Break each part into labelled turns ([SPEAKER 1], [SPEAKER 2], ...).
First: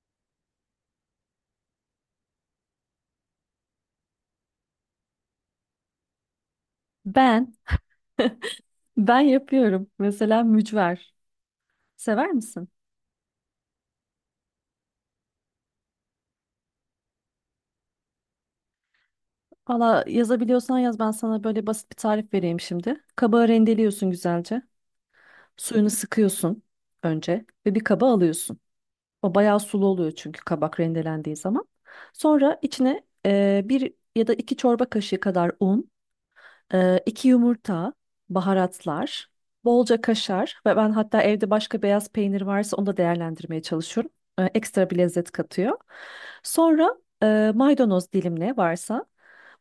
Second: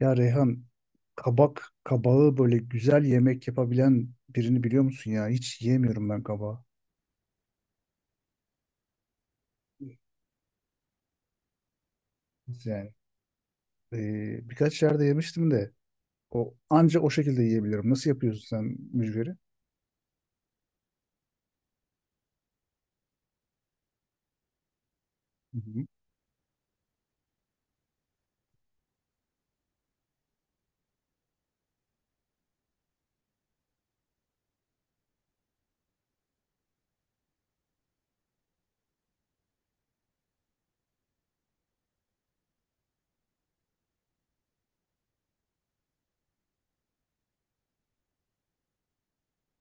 [SPEAKER 1] Ya Reyhan, kabağı böyle güzel yemek yapabilen birini biliyor musun ya? Hiç yiyemiyorum ben kabağı.
[SPEAKER 2] Ben, ben yapıyorum. Mesela mücver. Sever misin?
[SPEAKER 1] Yani birkaç yerde yemiştim de o anca o şekilde yiyebiliyorum. Nasıl yapıyorsun sen mücveri?
[SPEAKER 2] Valla yazabiliyorsan yaz ben sana böyle basit bir tarif vereyim şimdi. Kabağı rendeliyorsun güzelce.
[SPEAKER 1] Hı hı.
[SPEAKER 2] Suyunu sıkıyorsun önce ve bir kaba alıyorsun. O bayağı sulu oluyor çünkü kabak rendelendiği zaman. Sonra içine bir ya da iki çorba kaşığı kadar un. İki yumurta, baharatlar, bolca kaşar ve ben hatta evde başka beyaz peynir varsa onu da değerlendirmeye çalışıyorum. Ekstra bir lezzet katıyor. Sonra maydanoz dilimle varsa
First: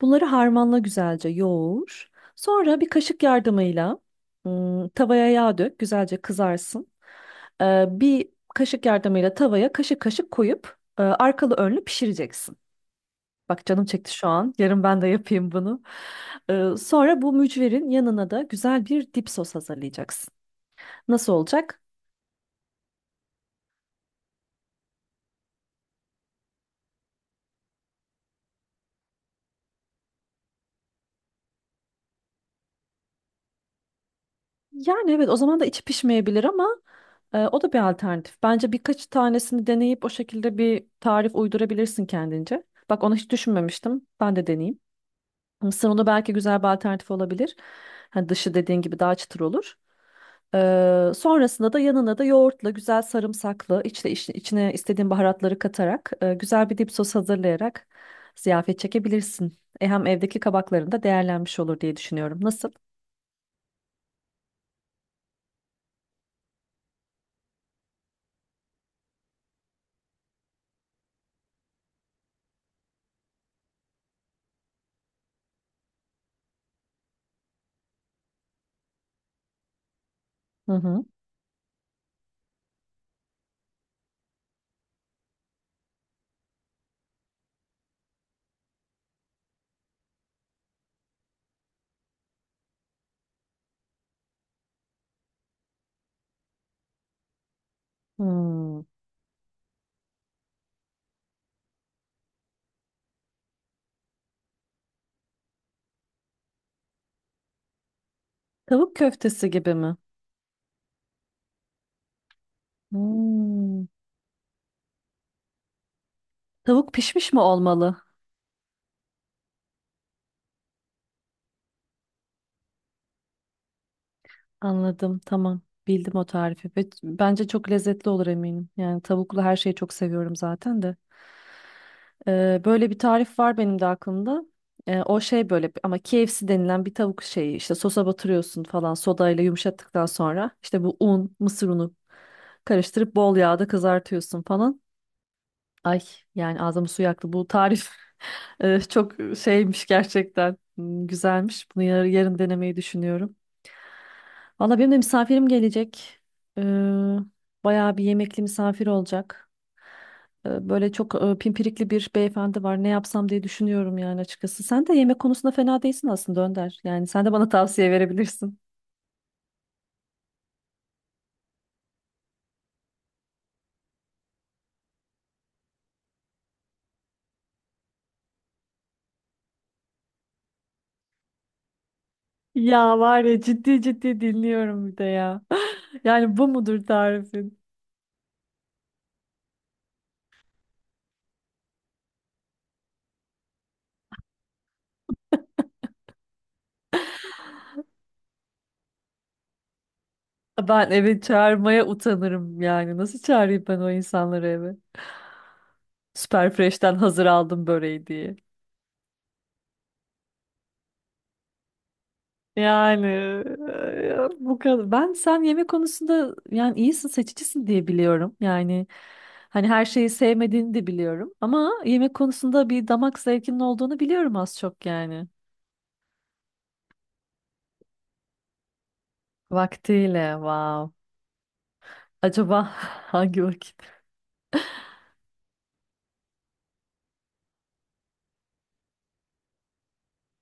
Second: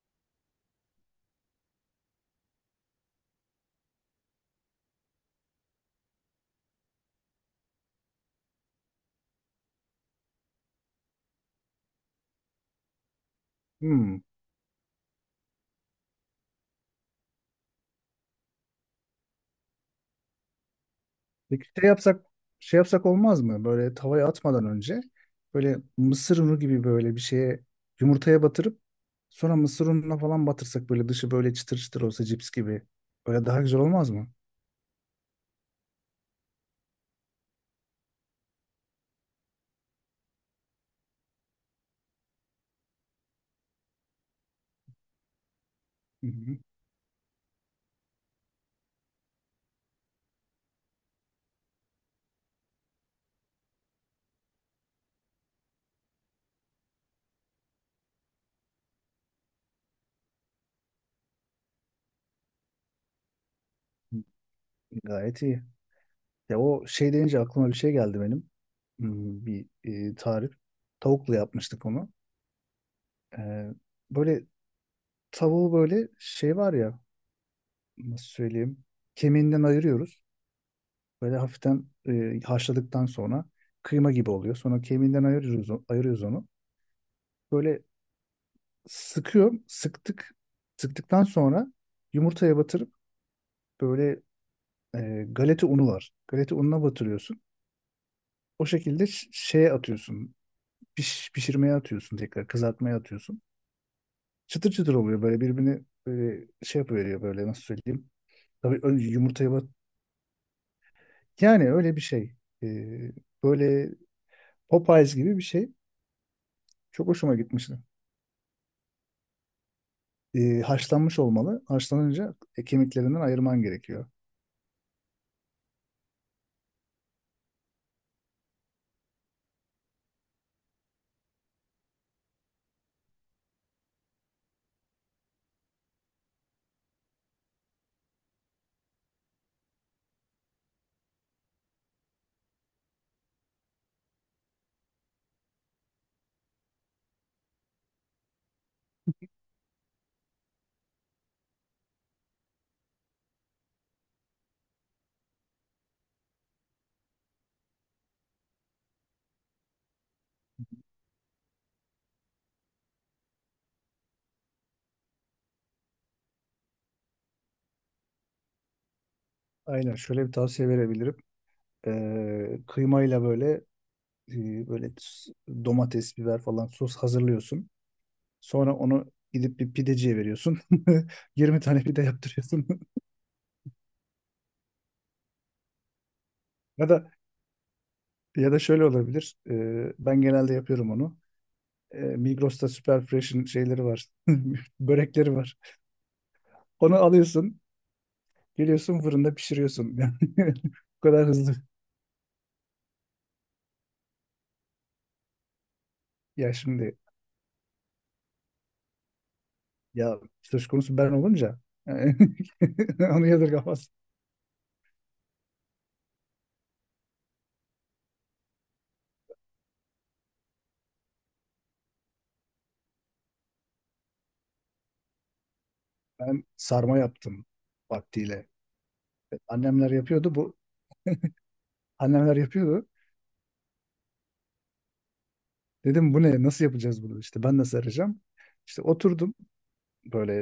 [SPEAKER 2] bunları harmanla güzelce yoğur. Sonra bir kaşık yardımıyla tavaya yağ dök, güzelce kızarsın. Bir kaşık yardımıyla tavaya kaşık kaşık koyup arkalı önlü pişireceksin. Bak canım çekti
[SPEAKER 1] Hmm.
[SPEAKER 2] şu an. Yarın ben de yapayım bunu. Sonra bu mücverin yanına da güzel bir dip sos hazırlayacaksın. Nasıl
[SPEAKER 1] Peki
[SPEAKER 2] olacak?
[SPEAKER 1] şey yapsak olmaz mı? Böyle tavaya atmadan önce böyle mısır unu gibi böyle bir şeye yumurtaya batırıp sonra mısır ununa falan batırsak böyle dışı böyle çıtır çıtır olsa cips gibi. Böyle daha güzel olmaz mı?
[SPEAKER 2] Yani evet o zaman da içi pişmeyebilir ama o da bir alternatif. Bence birkaç tanesini deneyip o şekilde bir tarif uydurabilirsin kendince. Bak onu hiç düşünmemiştim. Ben de deneyeyim. Mısır unu
[SPEAKER 1] hı
[SPEAKER 2] belki güzel
[SPEAKER 1] hı.
[SPEAKER 2] bir alternatif olabilir. Hani dışı dediğin gibi daha çıtır olur. Sonrasında da yanına da yoğurtla güzel sarımsaklı içine istediğin baharatları katarak güzel bir dip sos hazırlayarak ziyafet çekebilirsin. Hem evdeki kabakların da değerlenmiş olur diye düşünüyorum. Nasıl?
[SPEAKER 1] Gayet iyi. Ya, o şey deyince aklıma bir şey geldi benim. Bir tarif. Tavukla yapmıştık onu. Ee, böyle tavuğu, böyle şey var ya, nasıl söyleyeyim. Kemiğinden ayırıyoruz.
[SPEAKER 2] Hı hı.
[SPEAKER 1] Böyle hafiften haşladıktan sonra kıyma gibi oluyor. Sonra kemiğinden ayırıyoruz, ayırıyoruz onu. Böyle sıkıyorum. Sıktık. Sıktıktan sonra yumurtaya batırıp böyle galeta unu var. Galeta ununa batırıyorsun. O
[SPEAKER 2] Hmm.
[SPEAKER 1] şekilde şeye atıyorsun. Pişirmeye atıyorsun, tekrar kızartmaya atıyorsun. Çıtır çıtır oluyor böyle, birbirini böyle şey yapıveriyor böyle, nasıl söyleyeyim. Tabii
[SPEAKER 2] Tavuk
[SPEAKER 1] önce
[SPEAKER 2] köftesi
[SPEAKER 1] yumurtaya bat.
[SPEAKER 2] gibi mi?
[SPEAKER 1] Yani öyle bir şey. Ee,
[SPEAKER 2] Hmm.
[SPEAKER 1] böyle Popeyes gibi bir şey.
[SPEAKER 2] Tavuk
[SPEAKER 1] Çok
[SPEAKER 2] pişmiş
[SPEAKER 1] hoşuma
[SPEAKER 2] mi
[SPEAKER 1] gitmişti.
[SPEAKER 2] olmalı?
[SPEAKER 1] Haşlanmış olmalı. Haşlanınca kemiklerinden ayırman gerekiyor.
[SPEAKER 2] Anladım, tamam. Bildim o tarifi. Ve bence çok lezzetli olur eminim. Yani tavuklu her şeyi çok seviyorum zaten de. Böyle bir tarif var benim de aklımda. O şey böyle ama KFC denilen bir tavuk şeyi işte sosa batırıyorsun falan sodayla yumuşattıktan sonra işte bu un, mısır unu karıştırıp bol yağda kızartıyorsun falan. Ay yani ağzımı su yaktı. Bu tarif çok şeymiş gerçekten. Hmm, güzelmiş. Bunu yarın denemeyi düşünüyorum. Valla benim de misafirim gelecek. Ee, bayağı bir yemekli misafir olacak. Böyle çok pimpirikli bir beyefendi var. Ne yapsam diye düşünüyorum yani açıkçası. Sen de yemek konusunda fena değilsin aslında Önder. Yani sen de bana tavsiye verebilirsin.
[SPEAKER 1] Aynen, şöyle bir tavsiye verebilirim. Kıymayla böyle, böyle domates, biber falan sos hazırlıyorsun. Sonra onu gidip bir pideciye veriyorsun. 20 tane pide yaptırıyorsun.
[SPEAKER 2] Ya var ya ciddi ciddi dinliyorum bir de ya. Yani bu mudur
[SPEAKER 1] Ya da
[SPEAKER 2] tarifin?
[SPEAKER 1] Ya da şöyle olabilir. Ben genelde yapıyorum onu. Migros'ta Super Fresh'in şeyleri var. Börekleri var. Onu alıyorsun. Geliyorsun, fırında pişiriyorsun. Yani
[SPEAKER 2] Ben
[SPEAKER 1] bu
[SPEAKER 2] eve
[SPEAKER 1] kadar hızlı.
[SPEAKER 2] çağırmaya utanırım yani. Nasıl çağırayım ben o insanları eve?
[SPEAKER 1] Ya
[SPEAKER 2] Süperfresh'ten
[SPEAKER 1] şimdi,
[SPEAKER 2] hazır aldım böreği diye.
[SPEAKER 1] ya söz konusu ben olunca yani
[SPEAKER 2] Yani
[SPEAKER 1] onu yadırgamaz.
[SPEAKER 2] bu kadar. Ben sen yemek konusunda yani iyisin, seçicisin diye biliyorum. Yani hani her şeyi sevmediğini de biliyorum. Ama yemek konusunda bir damak zevkinin olduğunu biliyorum az çok yani.
[SPEAKER 1] Ben sarma yaptım vaktiyle. Annemler yapıyordu.
[SPEAKER 2] Vaktiyle,
[SPEAKER 1] Bu
[SPEAKER 2] wow.
[SPEAKER 1] annemler
[SPEAKER 2] Acaba
[SPEAKER 1] yapıyordu.
[SPEAKER 2] hangi vakit?
[SPEAKER 1] Dedim bu ne? Nasıl yapacağız bunu? İşte ben nasıl arayacağım? İşte oturdum böyle,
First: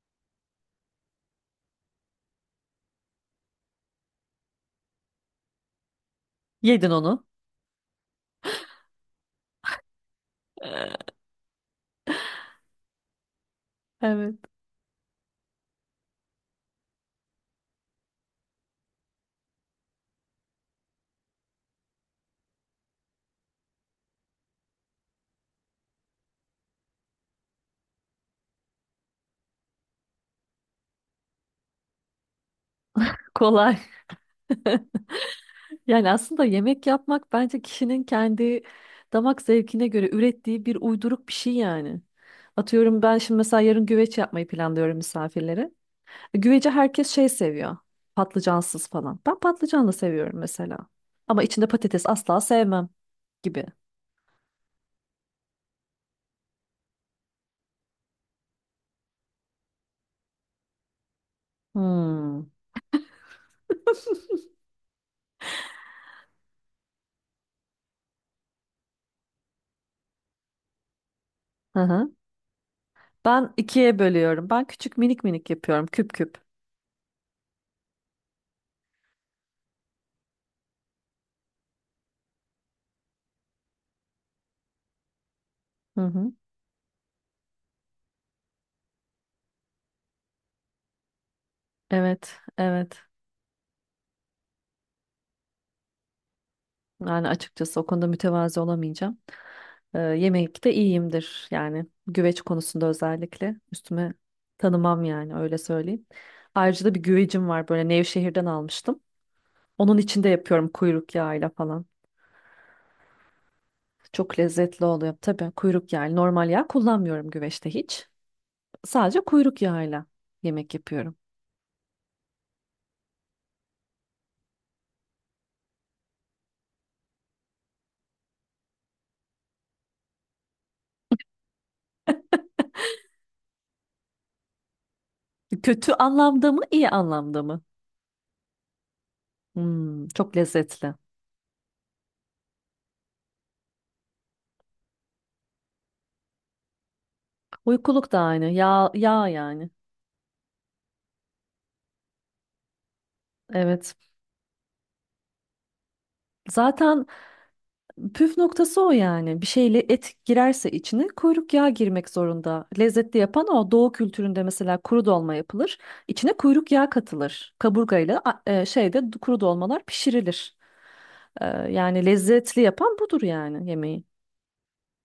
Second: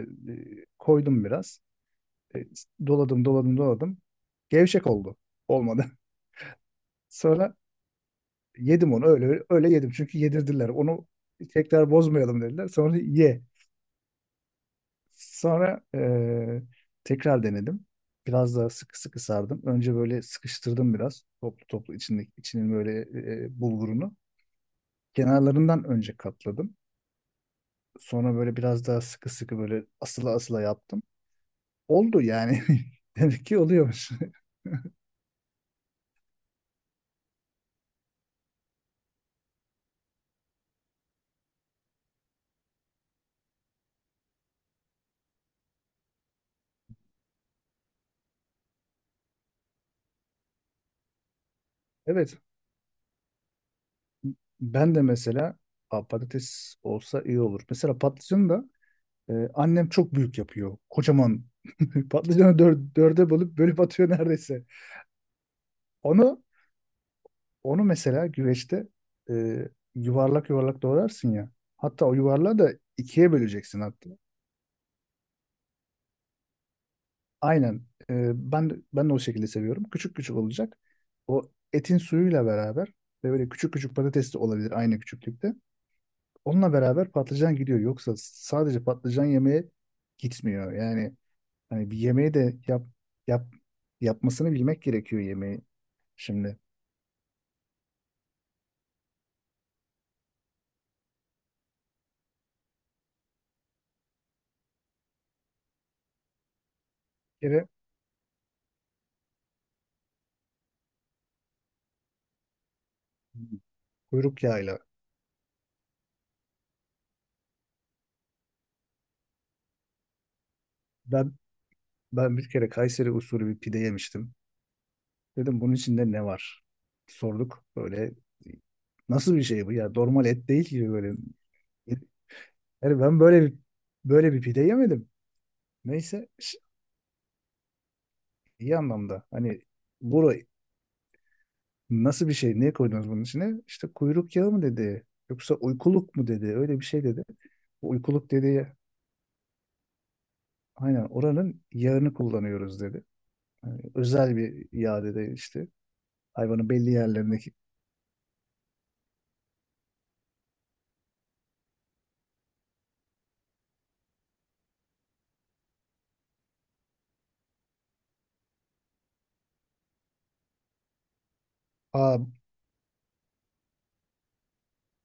[SPEAKER 1] koydum biraz. E, doladım doladım doladım. Gevşek oldu. Olmadı.
[SPEAKER 2] Yedin onu.
[SPEAKER 1] Sonra yedim onu, öyle öyle yedim. Çünkü yedirdiler. Onu tekrar bozmayalım dediler. Sonra ye.
[SPEAKER 2] Evet.
[SPEAKER 1] Sonra tekrar denedim. Biraz daha sıkı sıkı sardım. Önce böyle sıkıştırdım biraz. Toplu toplu içinin böyle bulgurunu. Kenarlarından önce katladım. Sonra böyle biraz daha sıkı sıkı, böyle asıla asıla yaptım. Oldu yani. Demek ki
[SPEAKER 2] Kolay.
[SPEAKER 1] oluyormuş.
[SPEAKER 2] Yani aslında yemek yapmak bence kişinin kendi damak zevkine göre ürettiği bir uyduruk bir şey yani. Atıyorum ben şimdi mesela yarın güveç yapmayı planlıyorum misafirlere. Güveci herkes şey seviyor. Patlıcansız falan. Ben patlıcanlı seviyorum mesela. Ama içinde patates
[SPEAKER 1] Evet.
[SPEAKER 2] asla sevmem gibi.
[SPEAKER 1] Ben de mesela, "Aa, patates olsa iyi olur." Mesela patlıcanı da annem çok büyük yapıyor. Kocaman
[SPEAKER 2] Hmm.
[SPEAKER 1] patlıcanı dörde bölüp bölüp atıyor neredeyse. Onu onu mesela güveçte e, yuvarlak yuvarlak doğrarsın ya.
[SPEAKER 2] Hı
[SPEAKER 1] Hatta
[SPEAKER 2] hı.
[SPEAKER 1] o yuvarlağı da ikiye
[SPEAKER 2] Ben
[SPEAKER 1] böleceksin
[SPEAKER 2] ikiye
[SPEAKER 1] hatta.
[SPEAKER 2] bölüyorum. Ben küçük minik minik yapıyorum. Küp küp.
[SPEAKER 1] Aynen. Ben de o şekilde seviyorum. Küçük küçük olacak. O, etin suyuyla beraber ve böyle küçük küçük patates de olabilir, aynı küçüklükte.
[SPEAKER 2] Hı hı.
[SPEAKER 1] Onunla beraber patlıcan gidiyor. Yoksa sadece patlıcan yemeye gitmiyor. Yani hani bir yemeği
[SPEAKER 2] Evet,
[SPEAKER 1] de
[SPEAKER 2] evet.
[SPEAKER 1] yap, yapmasını bilmek gerekiyor yemeği. Şimdi
[SPEAKER 2] Yani açıkçası o konuda mütevazi olamayacağım. Yemekte iyiyimdir yani güveç konusunda özellikle üstüme tanımam yani öyle söyleyeyim. Ayrıca da bir güvecim
[SPEAKER 1] bir kere
[SPEAKER 2] var böyle Nevşehir'den almıştım. Onun içinde yapıyorum kuyruk yağıyla falan. Çok
[SPEAKER 1] kuyruk yağıyla,
[SPEAKER 2] lezzetli oluyor tabii kuyruk yağı. Yani normal yağ kullanmıyorum güveçte hiç. Sadece kuyruk yağıyla yemek yapıyorum.
[SPEAKER 1] ben ben bir kere Kayseri usulü bir pide yemiştim. Dedim, bunun içinde ne var? Sorduk böyle, nasıl bir şey bu ya, normal et değil ki böyle. Yani ben böyle bir pide yemedim.
[SPEAKER 2] Kötü
[SPEAKER 1] Neyse
[SPEAKER 2] anlamda mı iyi anlamda mı?
[SPEAKER 1] iyi anlamda. Hani
[SPEAKER 2] Hmm,
[SPEAKER 1] bura
[SPEAKER 2] çok lezzetli.
[SPEAKER 1] nasıl bir şey? Ne koydunuz bunun içine? İşte kuyruk yağı mı dedi, yoksa uykuluk mu dedi? Öyle bir şey dedi. Bu,
[SPEAKER 2] Uykuluk da
[SPEAKER 1] uykuluk
[SPEAKER 2] aynı
[SPEAKER 1] dedi.
[SPEAKER 2] yağ yani.
[SPEAKER 1] Aynen oranın yağını kullanıyoruz dedi. Yani
[SPEAKER 2] Evet.
[SPEAKER 1] özel bir yağ dedi işte. Hayvanın belli
[SPEAKER 2] Zaten
[SPEAKER 1] yerlerindeki.
[SPEAKER 2] püf noktası o yani. Bir şeyle et girerse içine kuyruk yağı girmek zorunda. Lezzetli yapan o. Doğu kültüründe mesela kuru dolma yapılır. İçine kuyruk yağı katılır. Kaburgayla şeyde kuru dolmalar pişirilir. E, yani
[SPEAKER 1] Aa,
[SPEAKER 2] lezzetli yapan budur yani yemeği.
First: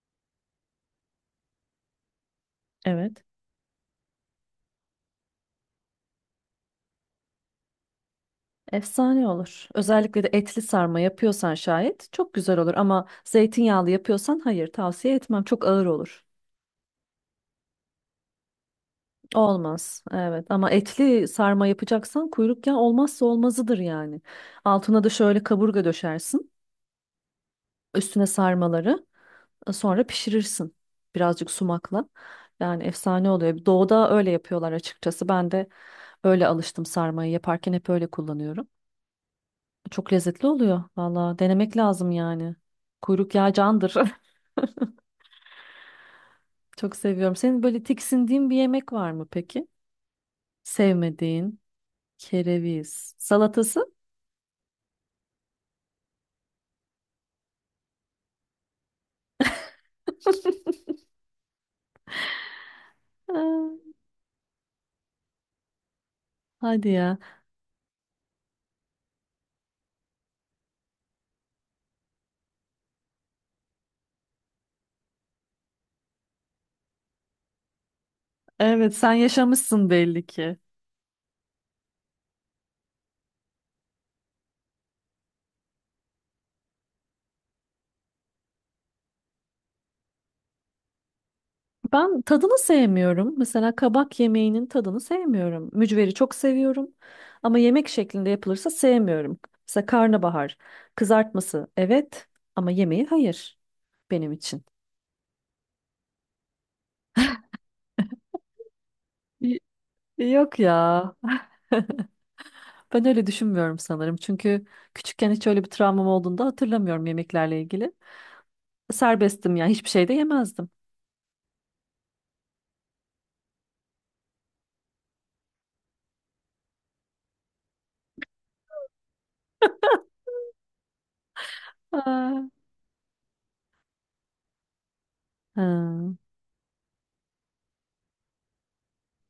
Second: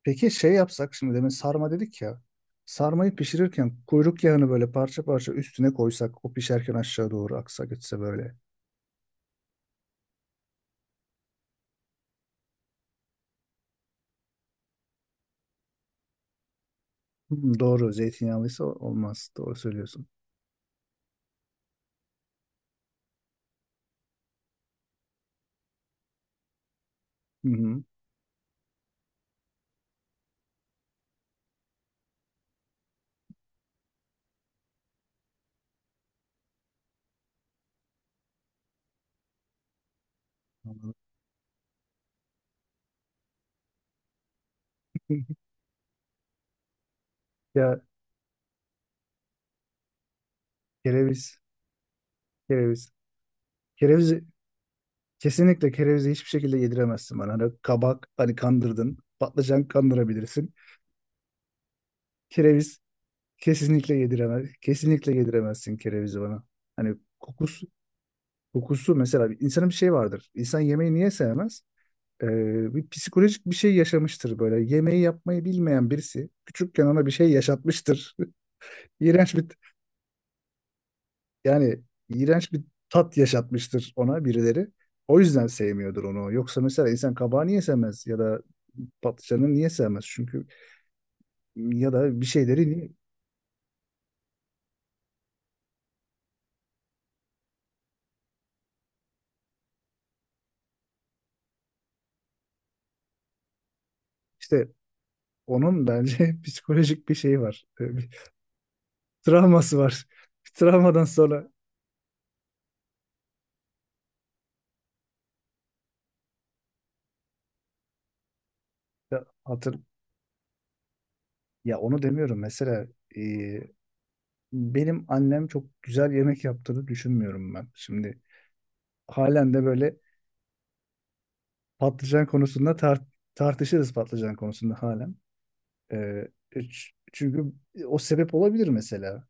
[SPEAKER 1] peki şey yapsak, şimdi demin sarma dedik ya. Sarmayı
[SPEAKER 2] Evet.
[SPEAKER 1] pişirirken kuyruk yağını böyle parça parça üstüne koysak, o pişerken aşağı doğru aksa gitse böyle.
[SPEAKER 2] Efsane olur. Özellikle de etli sarma yapıyorsan şayet çok güzel olur ama zeytinyağlı yapıyorsan hayır tavsiye etmem. Çok ağır olur.
[SPEAKER 1] Doğru, zeytinyağlıysa olmaz. Doğru
[SPEAKER 2] Olmaz.
[SPEAKER 1] söylüyorsun.
[SPEAKER 2] Evet ama etli sarma yapacaksan kuyruk yağı olmazsa olmazıdır yani. Altına da şöyle kaburga döşersin.
[SPEAKER 1] Hı hı.
[SPEAKER 2] Üstüne sarmaları sonra pişirirsin birazcık sumakla. Yani efsane oluyor. Doğuda öyle yapıyorlar açıkçası. Ben de öyle alıştım sarmayı yaparken hep öyle kullanıyorum. Çok lezzetli oluyor.
[SPEAKER 1] Anladım.
[SPEAKER 2] Valla denemek lazım yani. Kuyruk yağı candır. Çok seviyorum. Senin
[SPEAKER 1] Ya
[SPEAKER 2] böyle tiksindiğin bir yemek var mı peki?
[SPEAKER 1] kereviz,
[SPEAKER 2] Sevmediğin
[SPEAKER 1] kereviz.
[SPEAKER 2] kereviz salatası?
[SPEAKER 1] Kereviz. Kesinlikle kerevizi hiçbir şekilde yediremezsin bana. Hani kabak, hani kandırdın. Patlıcan kandırabilirsin. Kereviz kesinlikle yediremez. Kesinlikle yediremezsin kerevizi bana.
[SPEAKER 2] Hadi
[SPEAKER 1] Hani
[SPEAKER 2] ya.
[SPEAKER 1] kokusu kokusu mesela, bir insanın bir şey vardır. İnsan yemeği niye sevmez? Bir psikolojik bir şey yaşamıştır böyle. Yemeği yapmayı bilmeyen birisi küçükken ona bir şey yaşatmıştır.
[SPEAKER 2] Evet, sen
[SPEAKER 1] İğrenç bir
[SPEAKER 2] yaşamışsın belli ki.
[SPEAKER 1] Yani iğrenç bir tat yaşatmıştır ona birileri. O yüzden sevmiyordur onu. Yoksa mesela insan kabağı niye sevmez ya da patlıcanı niye sevmez? Çünkü, ya
[SPEAKER 2] Ben
[SPEAKER 1] da bir
[SPEAKER 2] tadını
[SPEAKER 1] şeyleri niye?
[SPEAKER 2] sevmiyorum. Mesela kabak yemeğinin tadını sevmiyorum. Mücveri çok seviyorum. Ama yemek şeklinde yapılırsa sevmiyorum. Mesela karnabahar, kızartması evet ama yemeği hayır benim için.
[SPEAKER 1] İşte onun bence psikolojik bir şeyi var. Bir
[SPEAKER 2] Y-
[SPEAKER 1] travması var. Bir
[SPEAKER 2] Yok
[SPEAKER 1] travmadan
[SPEAKER 2] ya.
[SPEAKER 1] sonra,
[SPEAKER 2] Ben öyle düşünmüyorum sanırım. Çünkü küçükken hiç öyle bir travmam olduğunu da hatırlamıyorum yemeklerle ilgili.
[SPEAKER 1] ya,
[SPEAKER 2] Serbesttim yani hiçbir şey de yemezdim.
[SPEAKER 1] ya onu demiyorum. Mesela e, benim annem çok güzel yemek yaptığını düşünmüyorum ben. Şimdi halen de böyle patlıcan
[SPEAKER 2] Ha.
[SPEAKER 1] konusunda tartışırız patlıcan konusunda halen.
[SPEAKER 2] Ha.
[SPEAKER 1] Ee, Çünkü o sebep olabilir mesela.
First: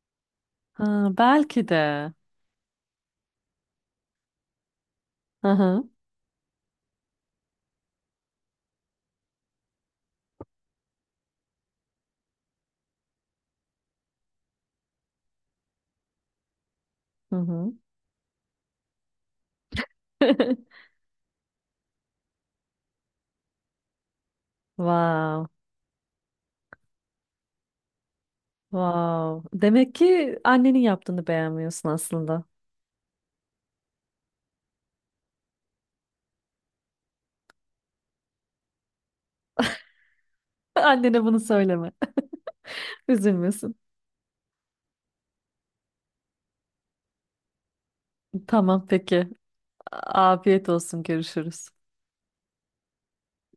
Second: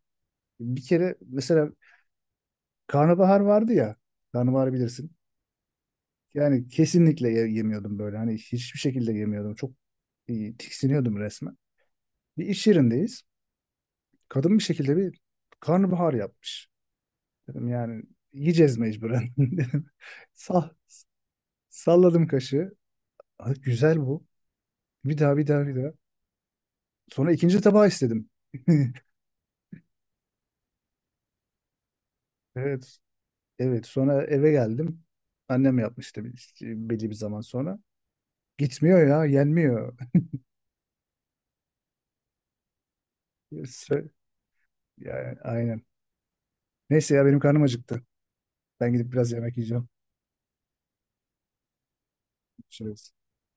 [SPEAKER 1] Bir
[SPEAKER 2] Ha,
[SPEAKER 1] kere
[SPEAKER 2] belki
[SPEAKER 1] mesela
[SPEAKER 2] de.
[SPEAKER 1] karnabahar vardı ya. Karnabahar bilirsin.
[SPEAKER 2] Hı hı.
[SPEAKER 1] Yani kesinlikle yemiyordum böyle. Hani hiçbir şekilde yemiyordum. Çok tiksiniyordum resmen. Bir iş yerindeyiz. Kadın bir şekilde bir karnabahar yapmış.
[SPEAKER 2] Hı
[SPEAKER 1] Dedim
[SPEAKER 2] hı.
[SPEAKER 1] yani yiyeceğiz mecburen dedim. Sal, salladım kaşığı. "Ay, güzel bu. Bir daha, bir
[SPEAKER 2] Wow.
[SPEAKER 1] daha, bir daha." Sonra ikinci tabağı istedim.
[SPEAKER 2] Wow. Demek ki annenin yaptığını beğenmiyorsun aslında.
[SPEAKER 1] Evet. Evet, sonra eve geldim. Annem yapmıştı belli bir zaman sonra. Gitmiyor ya, yenmiyor.
[SPEAKER 2] Annene bunu söyleme. Üzülmesin.
[SPEAKER 1] Sö- Yani, aynen. Neyse ya, benim karnım acıktı.
[SPEAKER 2] Tamam
[SPEAKER 1] Ben gidip
[SPEAKER 2] peki.
[SPEAKER 1] biraz yemek yiyeceğim.
[SPEAKER 2] Afiyet olsun. Görüşürüz.
[SPEAKER 1] Görüşürüz.